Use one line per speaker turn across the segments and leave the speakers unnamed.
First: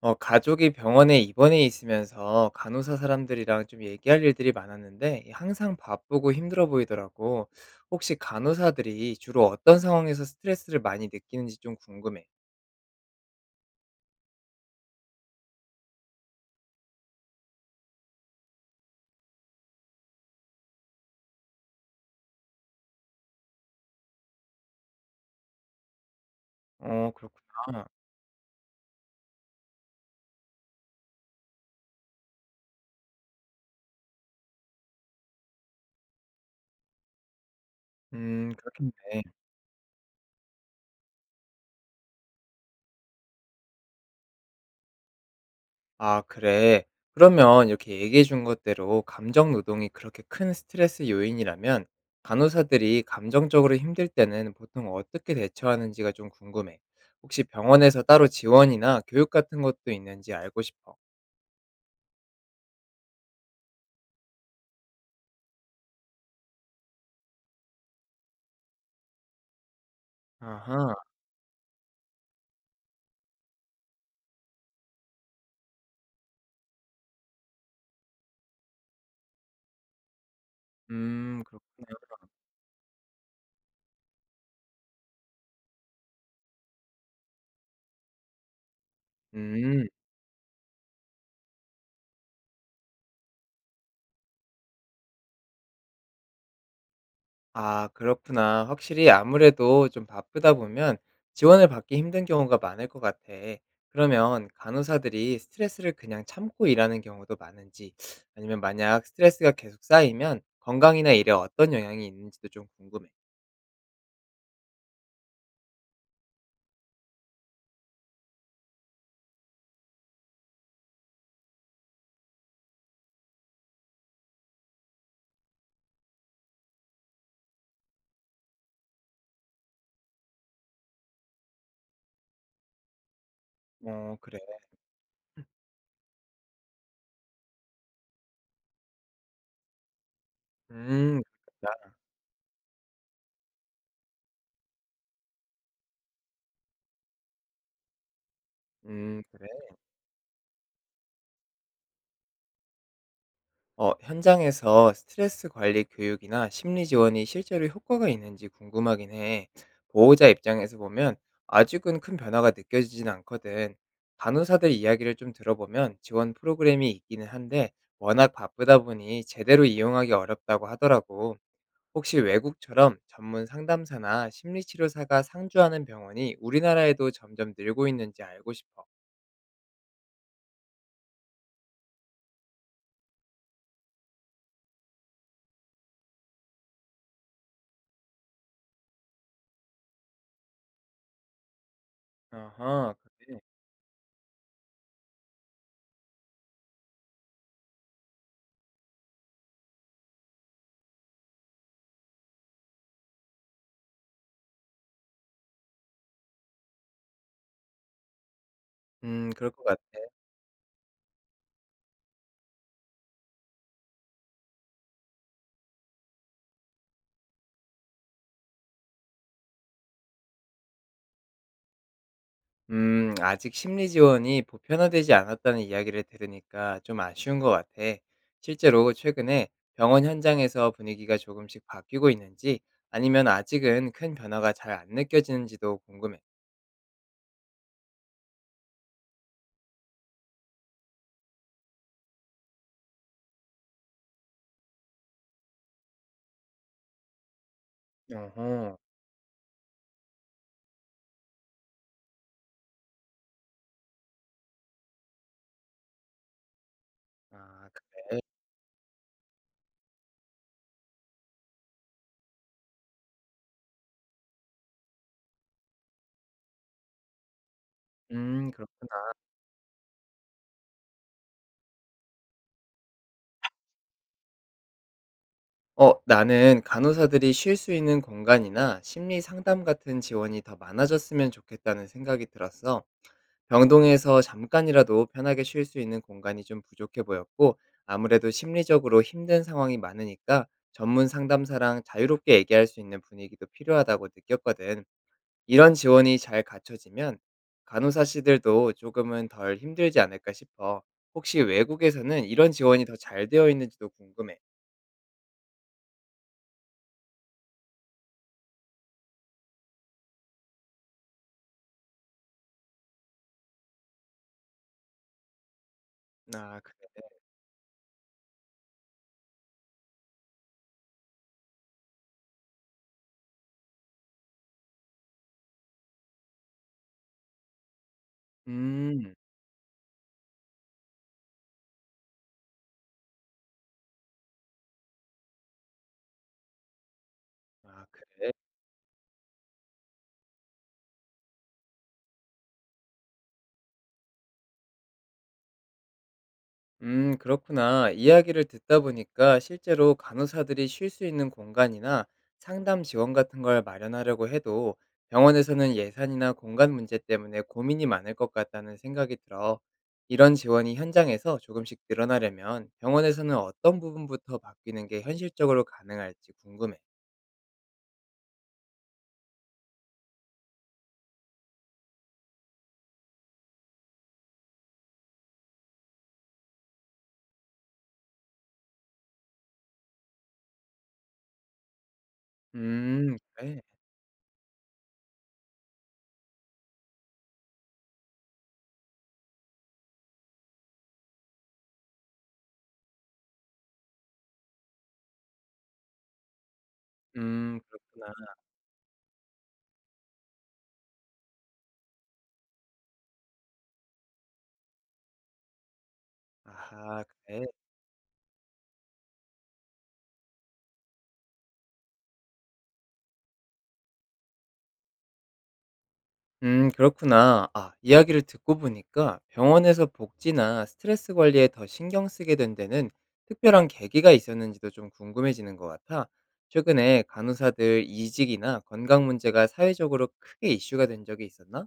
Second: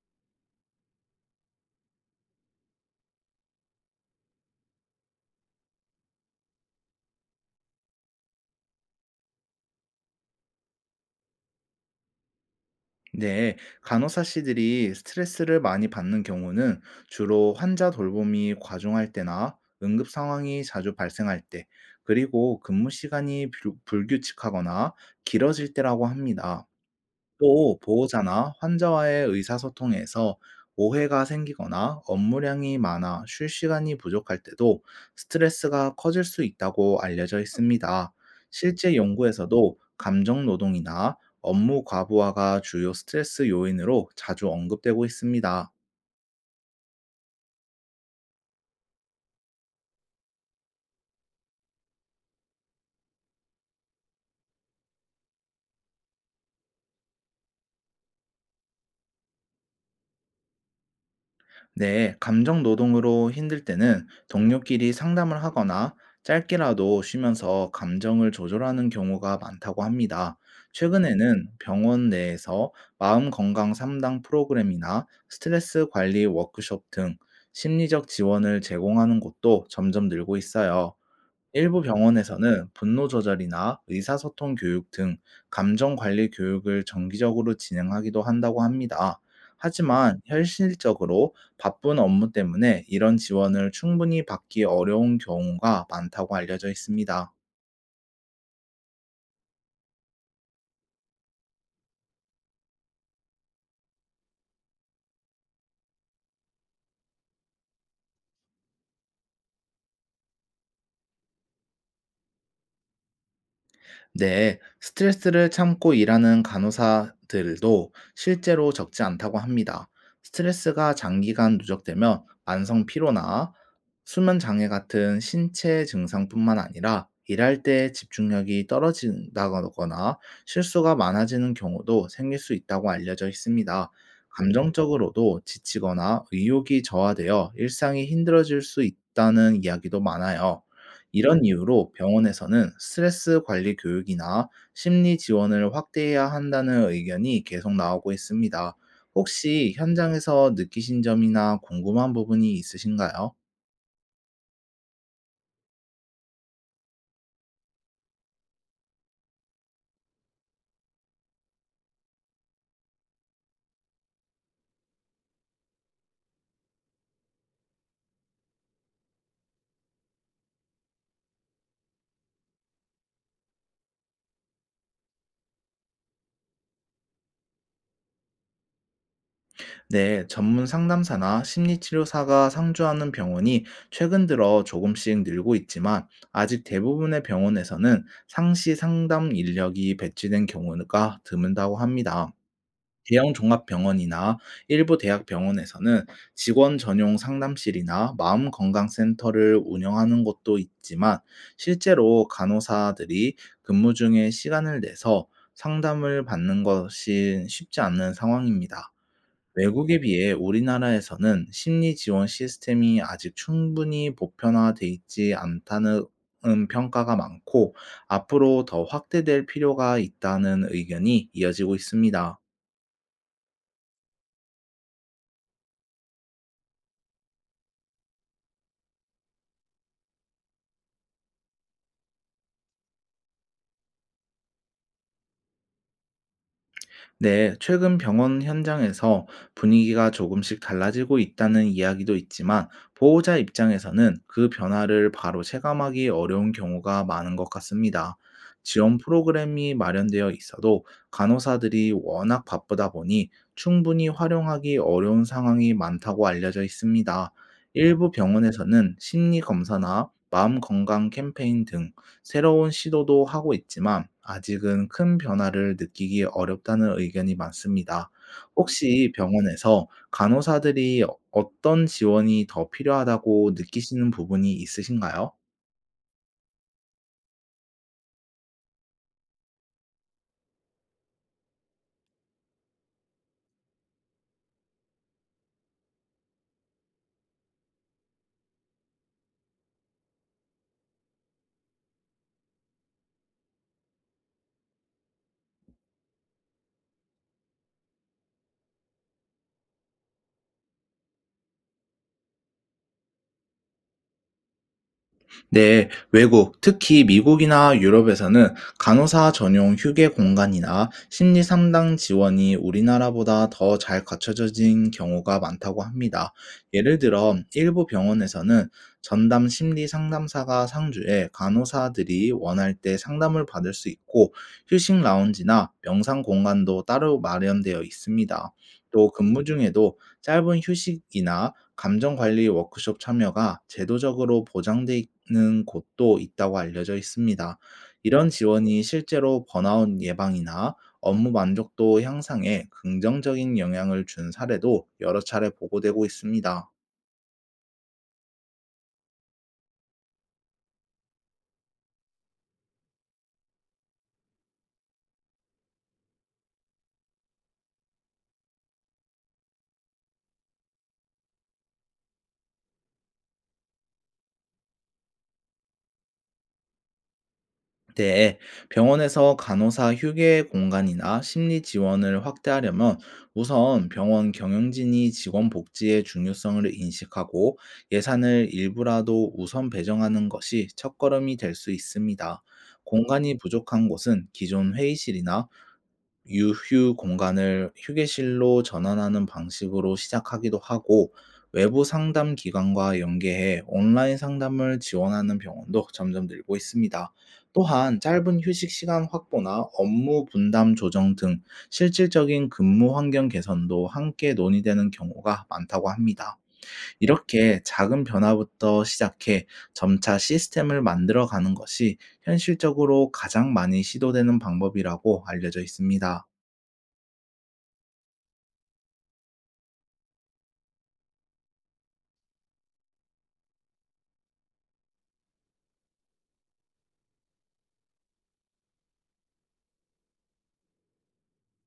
어, 가족이 병원에 입원해 있으면서 간호사 사람들이랑 좀 얘기할 일들이 많았는데 항상 바쁘고 힘들어 보이더라고. 혹시 간호사들이 주로 어떤 상황에서 스트레스를 많이 느끼는지 좀 궁금해.
네, 간호사 씨들이 스트레스를 많이 받는 경우는 주로 환자 돌봄이 과중할 때나 응급 상황이 자주 발생할 때, 그리고 근무 시간이 불규칙하거나 길어질 때라고 합니다.
어,
또
그렇구나.
보호자나 환자와의 의사소통에서 오해가 생기거나 업무량이 많아 쉴 시간이 부족할 때도 스트레스가 커질 수 있다고 알려져 있습니다.
그렇겠네.
실제 연구에서도 감정 노동이나 업무 과부하가 주요 스트레스 요인으로 자주 언급되고 있습니다.
아, 그래. 그러면 이렇게 얘기해 준 것대로 감정 노동이 그렇게 큰 스트레스 요인이라면 간호사들이 감정적으로 힘들 때는 보통 어떻게 대처하는지가 좀 궁금해. 혹시 병원에서 따로 지원이나 교육 같은 것도 있는지 알고 싶어.
네, 감정 노동으로 힘들 때는 동료끼리 상담을 하거나 짧게라도 쉬면서 감정을 조절하는 경우가 많다고 합니다.
아하.
최근에는 병원 내에서 마음 건강 상담 프로그램이나 스트레스 관리 워크숍 등 심리적 지원을 제공하는 곳도 점점 늘고 있어요. 일부
그렇구나.
병원에서는 분노 조절이나 의사소통 교육 등 감정 관리 교육을 정기적으로 진행하기도 한다고 합니다.
음.
하지만 현실적으로 바쁜 업무 때문에 이런 지원을 충분히 받기 어려운 경우가 많다고 알려져 있습니다.
아, 그렇구나. 확실히 아무래도 좀 바쁘다 보면 지원을 받기 힘든 경우가 많을 것 같아. 그러면 간호사들이 스트레스를 그냥 참고 일하는 경우도 많은지, 아니면 만약 스트레스가 계속 쌓이면 건강이나 일에 어떤 영향이 있는지도 좀 궁금해.
네, 스트레스를 참고 일하는 간호사들도 실제로 적지 않다고 합니다. 스트레스가 장기간 누적되면 만성 피로나 수면 장애 같은 신체 증상뿐만 아니라 일할 때 집중력이 떨어진다거나 실수가 많아지는 경우도 생길 수 있다고 알려져 있습니다.
어, 그래.
감정적으로도 지치거나 의욕이 저하되어 일상이 힘들어질 수 있다는 이야기도 많아요. 이런 이유로
그렇겠다.
병원에서는 스트레스 관리 교육이나 심리 지원을 확대해야 한다는 의견이 계속 나오고 있습니다.
그래.
혹시 현장에서 느끼신 점이나 궁금한 부분이 있으신가요?
어, 현장에서 스트레스 관리 교육이나 심리 지원이 실제로 효과가 있는지 궁금하긴 해. 보호자 입장에서 보면 아직은 큰 변화가 느껴지진 않거든. 간호사들 이야기를 좀 들어보면 지원 프로그램이 있기는 한데 워낙 바쁘다 보니 제대로 이용하기 어렵다고 하더라고. 혹시 외국처럼 전문 상담사나 심리치료사가 상주하는 병원이 우리나라에도 점점 늘고 있는지 알고 싶어.
네, 전문 상담사나 심리치료사가 상주하는 병원이 최근 들어 조금씩 늘고 있지만 아직 대부분의 병원에서는 상시 상담 인력이 배치된 경우가 드문다고 합니다.
어허,
대형
그래.
종합병원이나 일부 대학병원에서는 직원 전용 상담실이나 마음건강센터를 운영하는 곳도 있지만 실제로 간호사들이 근무 중에 시간을 내서 상담을 받는 것이 쉽지 않은 상황입니다.
그럴 것 같아.
외국에 비해 우리나라에서는 심리 지원 시스템이 아직 충분히 보편화돼 있지 않다는 평가가 많고, 앞으로 더 확대될 필요가 있다는 의견이 이어지고 있습니다.
아직 심리 지원이 보편화되지 않았다는 이야기를 들으니까 좀 아쉬운 것 같아. 실제로 최근에 병원 현장에서 분위기가 조금씩 바뀌고 있는지 아니면 아직은 큰 변화가 잘 안 느껴지는지도 궁금해.
네, 최근 병원 현장에서 분위기가 조금씩 달라지고 있다는 이야기도 있지만 보호자 입장에서는 그 변화를 바로 체감하기 어려운 경우가 많은 것 같습니다.
어허.
지원 프로그램이 마련되어 있어도 간호사들이 워낙 바쁘다 보니 충분히 활용하기 어려운 상황이 많다고 알려져 있습니다.
아,
일부
그래.
병원에서는 심리 검사나 마음 건강 캠페인 등 새로운 시도도 하고 있지만 아직은 큰 변화를 느끼기 어렵다는 의견이 많습니다.
그렇구나.
혹시 병원에서 간호사들이 어떤 지원이 더 필요하다고 느끼시는 부분이 있으신가요?
어, 나는 간호사들이 쉴 수 있는 공간이나 심리 상담 같은 지원이 더 많아졌으면 좋겠다는 생각이 들었어. 병동에서 잠깐이라도 편하게 쉴 수 있는 공간이 좀 부족해 보였고, 아무래도 심리적으로 힘든 상황이 많으니까 전문 상담사랑 자유롭게 얘기할 수 있는 분위기도 필요하다고 느꼈거든. 이런 지원이 잘 갖춰지면 간호사 씨들도 조금은 덜 힘들지 않을까 싶어. 혹시 외국에서는 이런 지원이 더 잘 되어 있는지도 궁금해.
네, 외국, 특히 미국이나 유럽에서는 간호사 전용 휴게 공간이나 심리 상담 지원이 우리나라보다 더 잘 갖춰진 경우가 많다고 합니다.
아, 그래.
예를 들어, 일부 병원에서는 전담 심리 상담사가 상주해 간호사들이 원할 때 상담을 받을 수 있고, 휴식 라운지나 명상 공간도 따로 마련되어 있습니다. 또
음.
근무 중에도 짧은 휴식이나 감정 관리 워크숍 참여가 제도적으로 보장되는 곳도 있다고 알려져 있습니다.
아, 그래.
이런 지원이 실제로 번아웃 예방이나 업무 만족도 향상에 긍정적인 영향을 준 사례도 여러 차례 보고되고 있습니다.
그렇구나. 이야기를 듣다 보니까 실제로 간호사들이 쉴 수 있는 공간이나 상담 지원 같은 걸 마련하려고 해도 병원에서는 예산이나 공간 문제 때문에 고민이 많을 것 같다는 생각이 들어. 이런 지원이 현장에서 조금씩 늘어나려면 병원에서는 어떤 부분부터 바뀌는 게 현실적으로 가능할지 궁금해.
네, 병원에서 간호사 휴게 공간이나 심리 지원을 확대하려면 우선 병원 경영진이 직원 복지의 중요성을 인식하고 예산을 일부라도 우선 배정하는 것이 첫걸음이 될 수 있습니다. 공간이
그래.
부족한 곳은 기존 회의실이나 유휴 공간을 휴게실로 전환하는 방식으로 시작하기도 하고, 외부 상담 기관과 연계해 온라인 상담을 지원하는 병원도 점점 늘고 있습니다. 또한
그렇구나.
짧은 휴식 시간 확보나 업무 분담 조정 등 실질적인 근무 환경 개선도 함께 논의되는 경우가 많다고 합니다.
아하, 그래.
이렇게 작은 변화부터 시작해 점차 시스템을 만들어 가는 것이 현실적으로 가장 많이 시도되는 방법이라고 알려져 있습니다.
그렇구나. 아, 이야기를 듣고 보니까 병원에서 복지나 스트레스 관리에 더 신경 쓰게 된 데는 특별한 계기가 있었는지도 좀 궁금해지는 것 같아. 최근에 간호사들 이직이나 건강 문제가 사회적으로 크게 이슈가 된 적이 있었나?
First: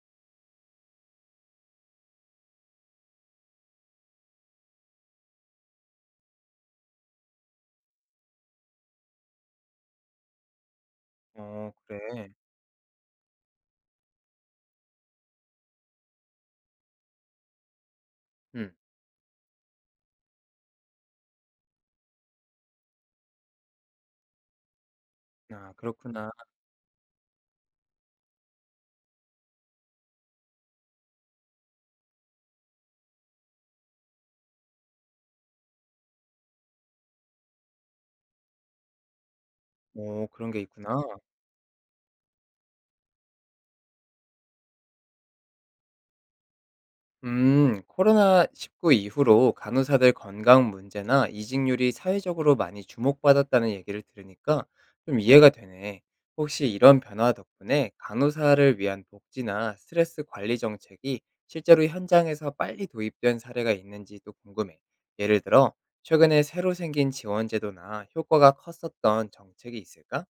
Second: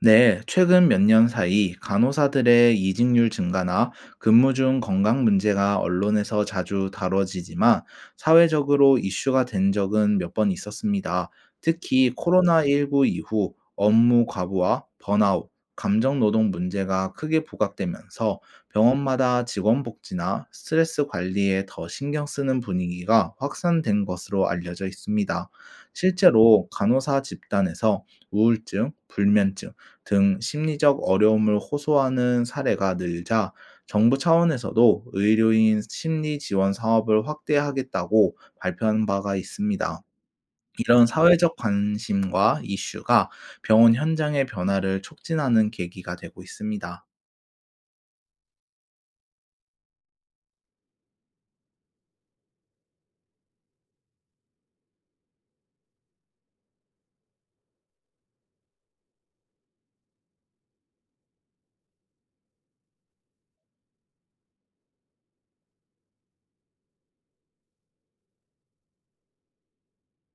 네, 최근 몇 년 사이 간호사들의 이직률 증가나 근무 중 건강 문제가 언론에서 자주 다뤄지지만 사회적으로 이슈가 된 적은 몇 번 있었습니다.
어,
특히
그래.
코로나19 이후 업무 과부와 번아웃, 감정 노동 문제가 크게 부각되면서
음.
병원마다 직원 복지나 스트레스 관리에 더 신경 쓰는 분위기가 확산된 것으로 알려져 있습니다.
아, 그렇구나.
실제로 간호사 집단에서 우울증, 불면증 등 심리적 어려움을 호소하는 사례가 늘자 정부 차원에서도 의료인 심리 지원 사업을 확대하겠다고 발표한 바가 있습니다.
오, 그런 게 있구나.
이런 사회적 관심과 이슈가 병원 현장의 변화를 촉진하는 계기가 되고 있습니다.
코로나19 이후로 간호사들 건강 문제나 이직률이 사회적으로 많이 주목받았다는 얘기를 들으니까 좀 이해가 되네. 혹시 이런 변화 덕분에 간호사를 위한 복지나 스트레스 관리 정책이 실제로 현장에서 빨리 도입된 사례가 있는지도 궁금해. 예를 들어, 최근에 새로 생긴 지원제도나 효과가 컸었던 정책이 있을까?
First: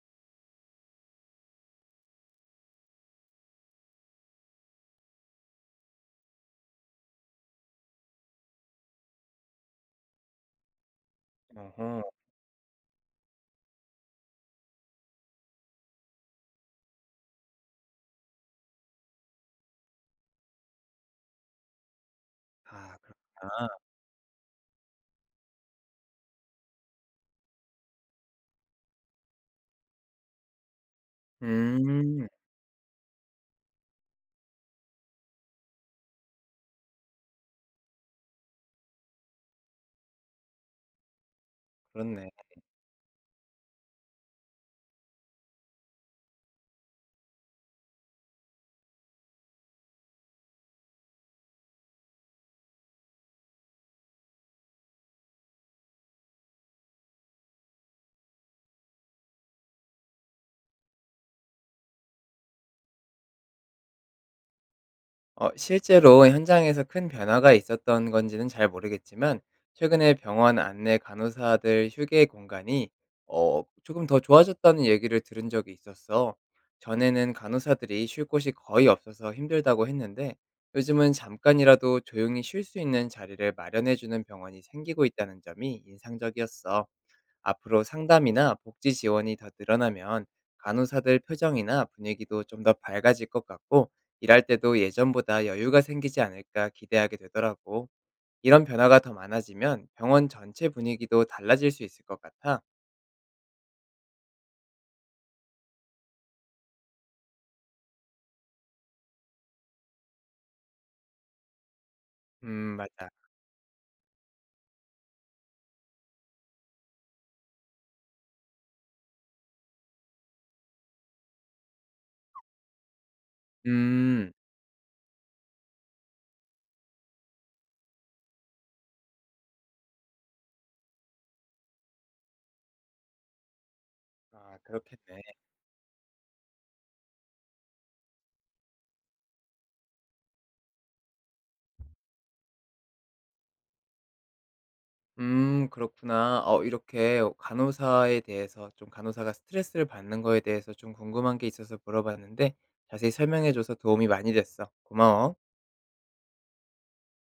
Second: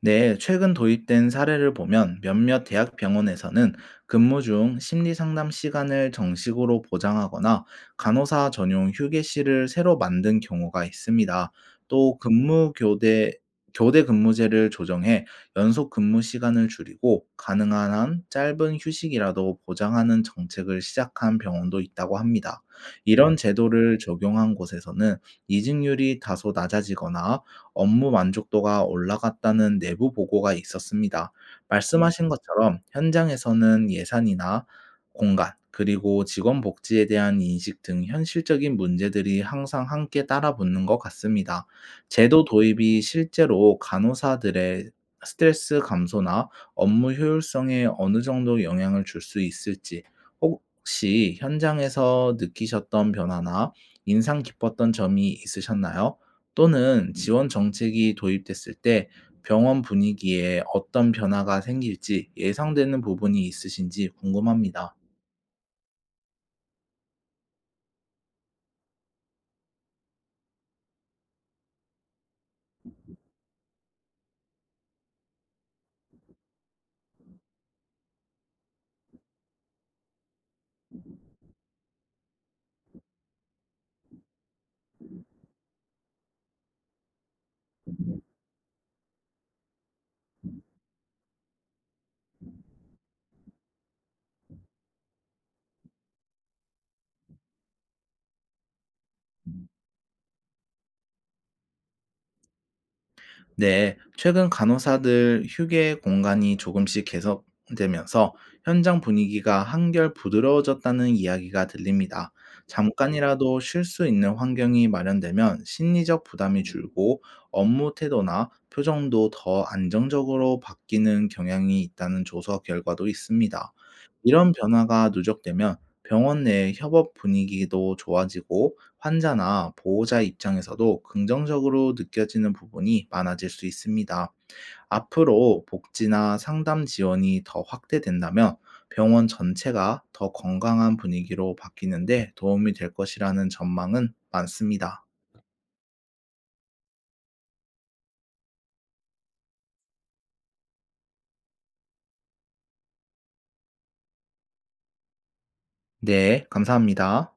네, 최근 도입된 사례를 보면 몇몇 대학 병원에서는 근무 중 심리 상담 시간을 정식으로 보장하거나 간호사 전용 휴게실을 새로 만든 경우가 있습니다.
어허.
또 근무 교대 교대 근무제를 조정해 연속 근무 시간을 줄이고 가능한 한 짧은 휴식이라도 보장하는 정책을 시작한 병원도 있다고 합니다.
아,
이런
그렇구나.
제도를 적용한 곳에서는 이직률이 다소 낮아지거나 업무 만족도가 올라갔다는 내부 보고가 있었습니다. 음. 말씀하신
음,
것처럼 현장에서는 예산이나 공간, 그리고 직원 복지에 대한 인식 등 현실적인 문제들이 항상 함께 따라붙는 것 같습니다.
그렇네.
제도 도입이 실제로 간호사들의 스트레스 감소나 업무 효율성에 어느 정도 영향을 줄 수 있을지, 혹시 현장에서 느끼셨던 변화나 인상 깊었던 점이 있으셨나요? 또는 지원 정책이 도입됐을 때 병원 분위기에 어떤 변화가 생길지 예상되는 부분이 있으신지 궁금합니다.
실제로 현장에서 큰 변화가 있었던 건지는 잘 모르겠지만 최근에 병원 안내 간호사들 휴게 공간이 조금 더 좋아졌다는 얘기를 들은 적이 있었어. 전에는 간호사들이 쉴 곳이 거의 없어서 힘들다고 했는데 요즘은 잠깐이라도 조용히 쉴 수 있는 자리를 마련해 주는 병원이 생기고 있다는 점이 인상적이었어. 앞으로 상담이나 복지 지원이 더 늘어나면 간호사들 표정이나 분위기도 좀 더 밝아질 것 같고 일할 때도 예전보다 여유가 생기지 않을까 기대하게 되더라고. 이런 변화가 더 많아지면 병원 전체 분위기도 달라질 수 있을 것 같아.
네, 최근 간호사들 휴게 공간이 조금씩 개선되면서 현장 분위기가 한결 부드러워졌다는 이야기가 들립니다.
맞아.
잠깐이라도 쉴 수 있는 환경이 마련되면 심리적 부담이 줄고 업무 태도나 표정도 더 안정적으로 바뀌는 경향이 있다는 조사 결과도 있습니다.
음.
이런 변화가 누적되면 병원 내 협업 분위기도 좋아지고 환자나 보호자 입장에서도 긍정적으로 느껴지는 부분이 많아질 수 있습니다.
아, 그렇겠네.
앞으로 복지나 상담 지원이 더 확대된다면 병원 전체가 더 건강한 분위기로 바뀌는데 도움이 될 것이라는 전망은 많습니다.
그렇구나. 어, 이렇게 간호사에 대해서 좀 간호사가 스트레스를 받는 거에 대해서 좀 궁금한 게 있어서 물어봤는데 자세히 설명해줘서 도움이 많이 됐어. 고마워.
네, 감사합니다.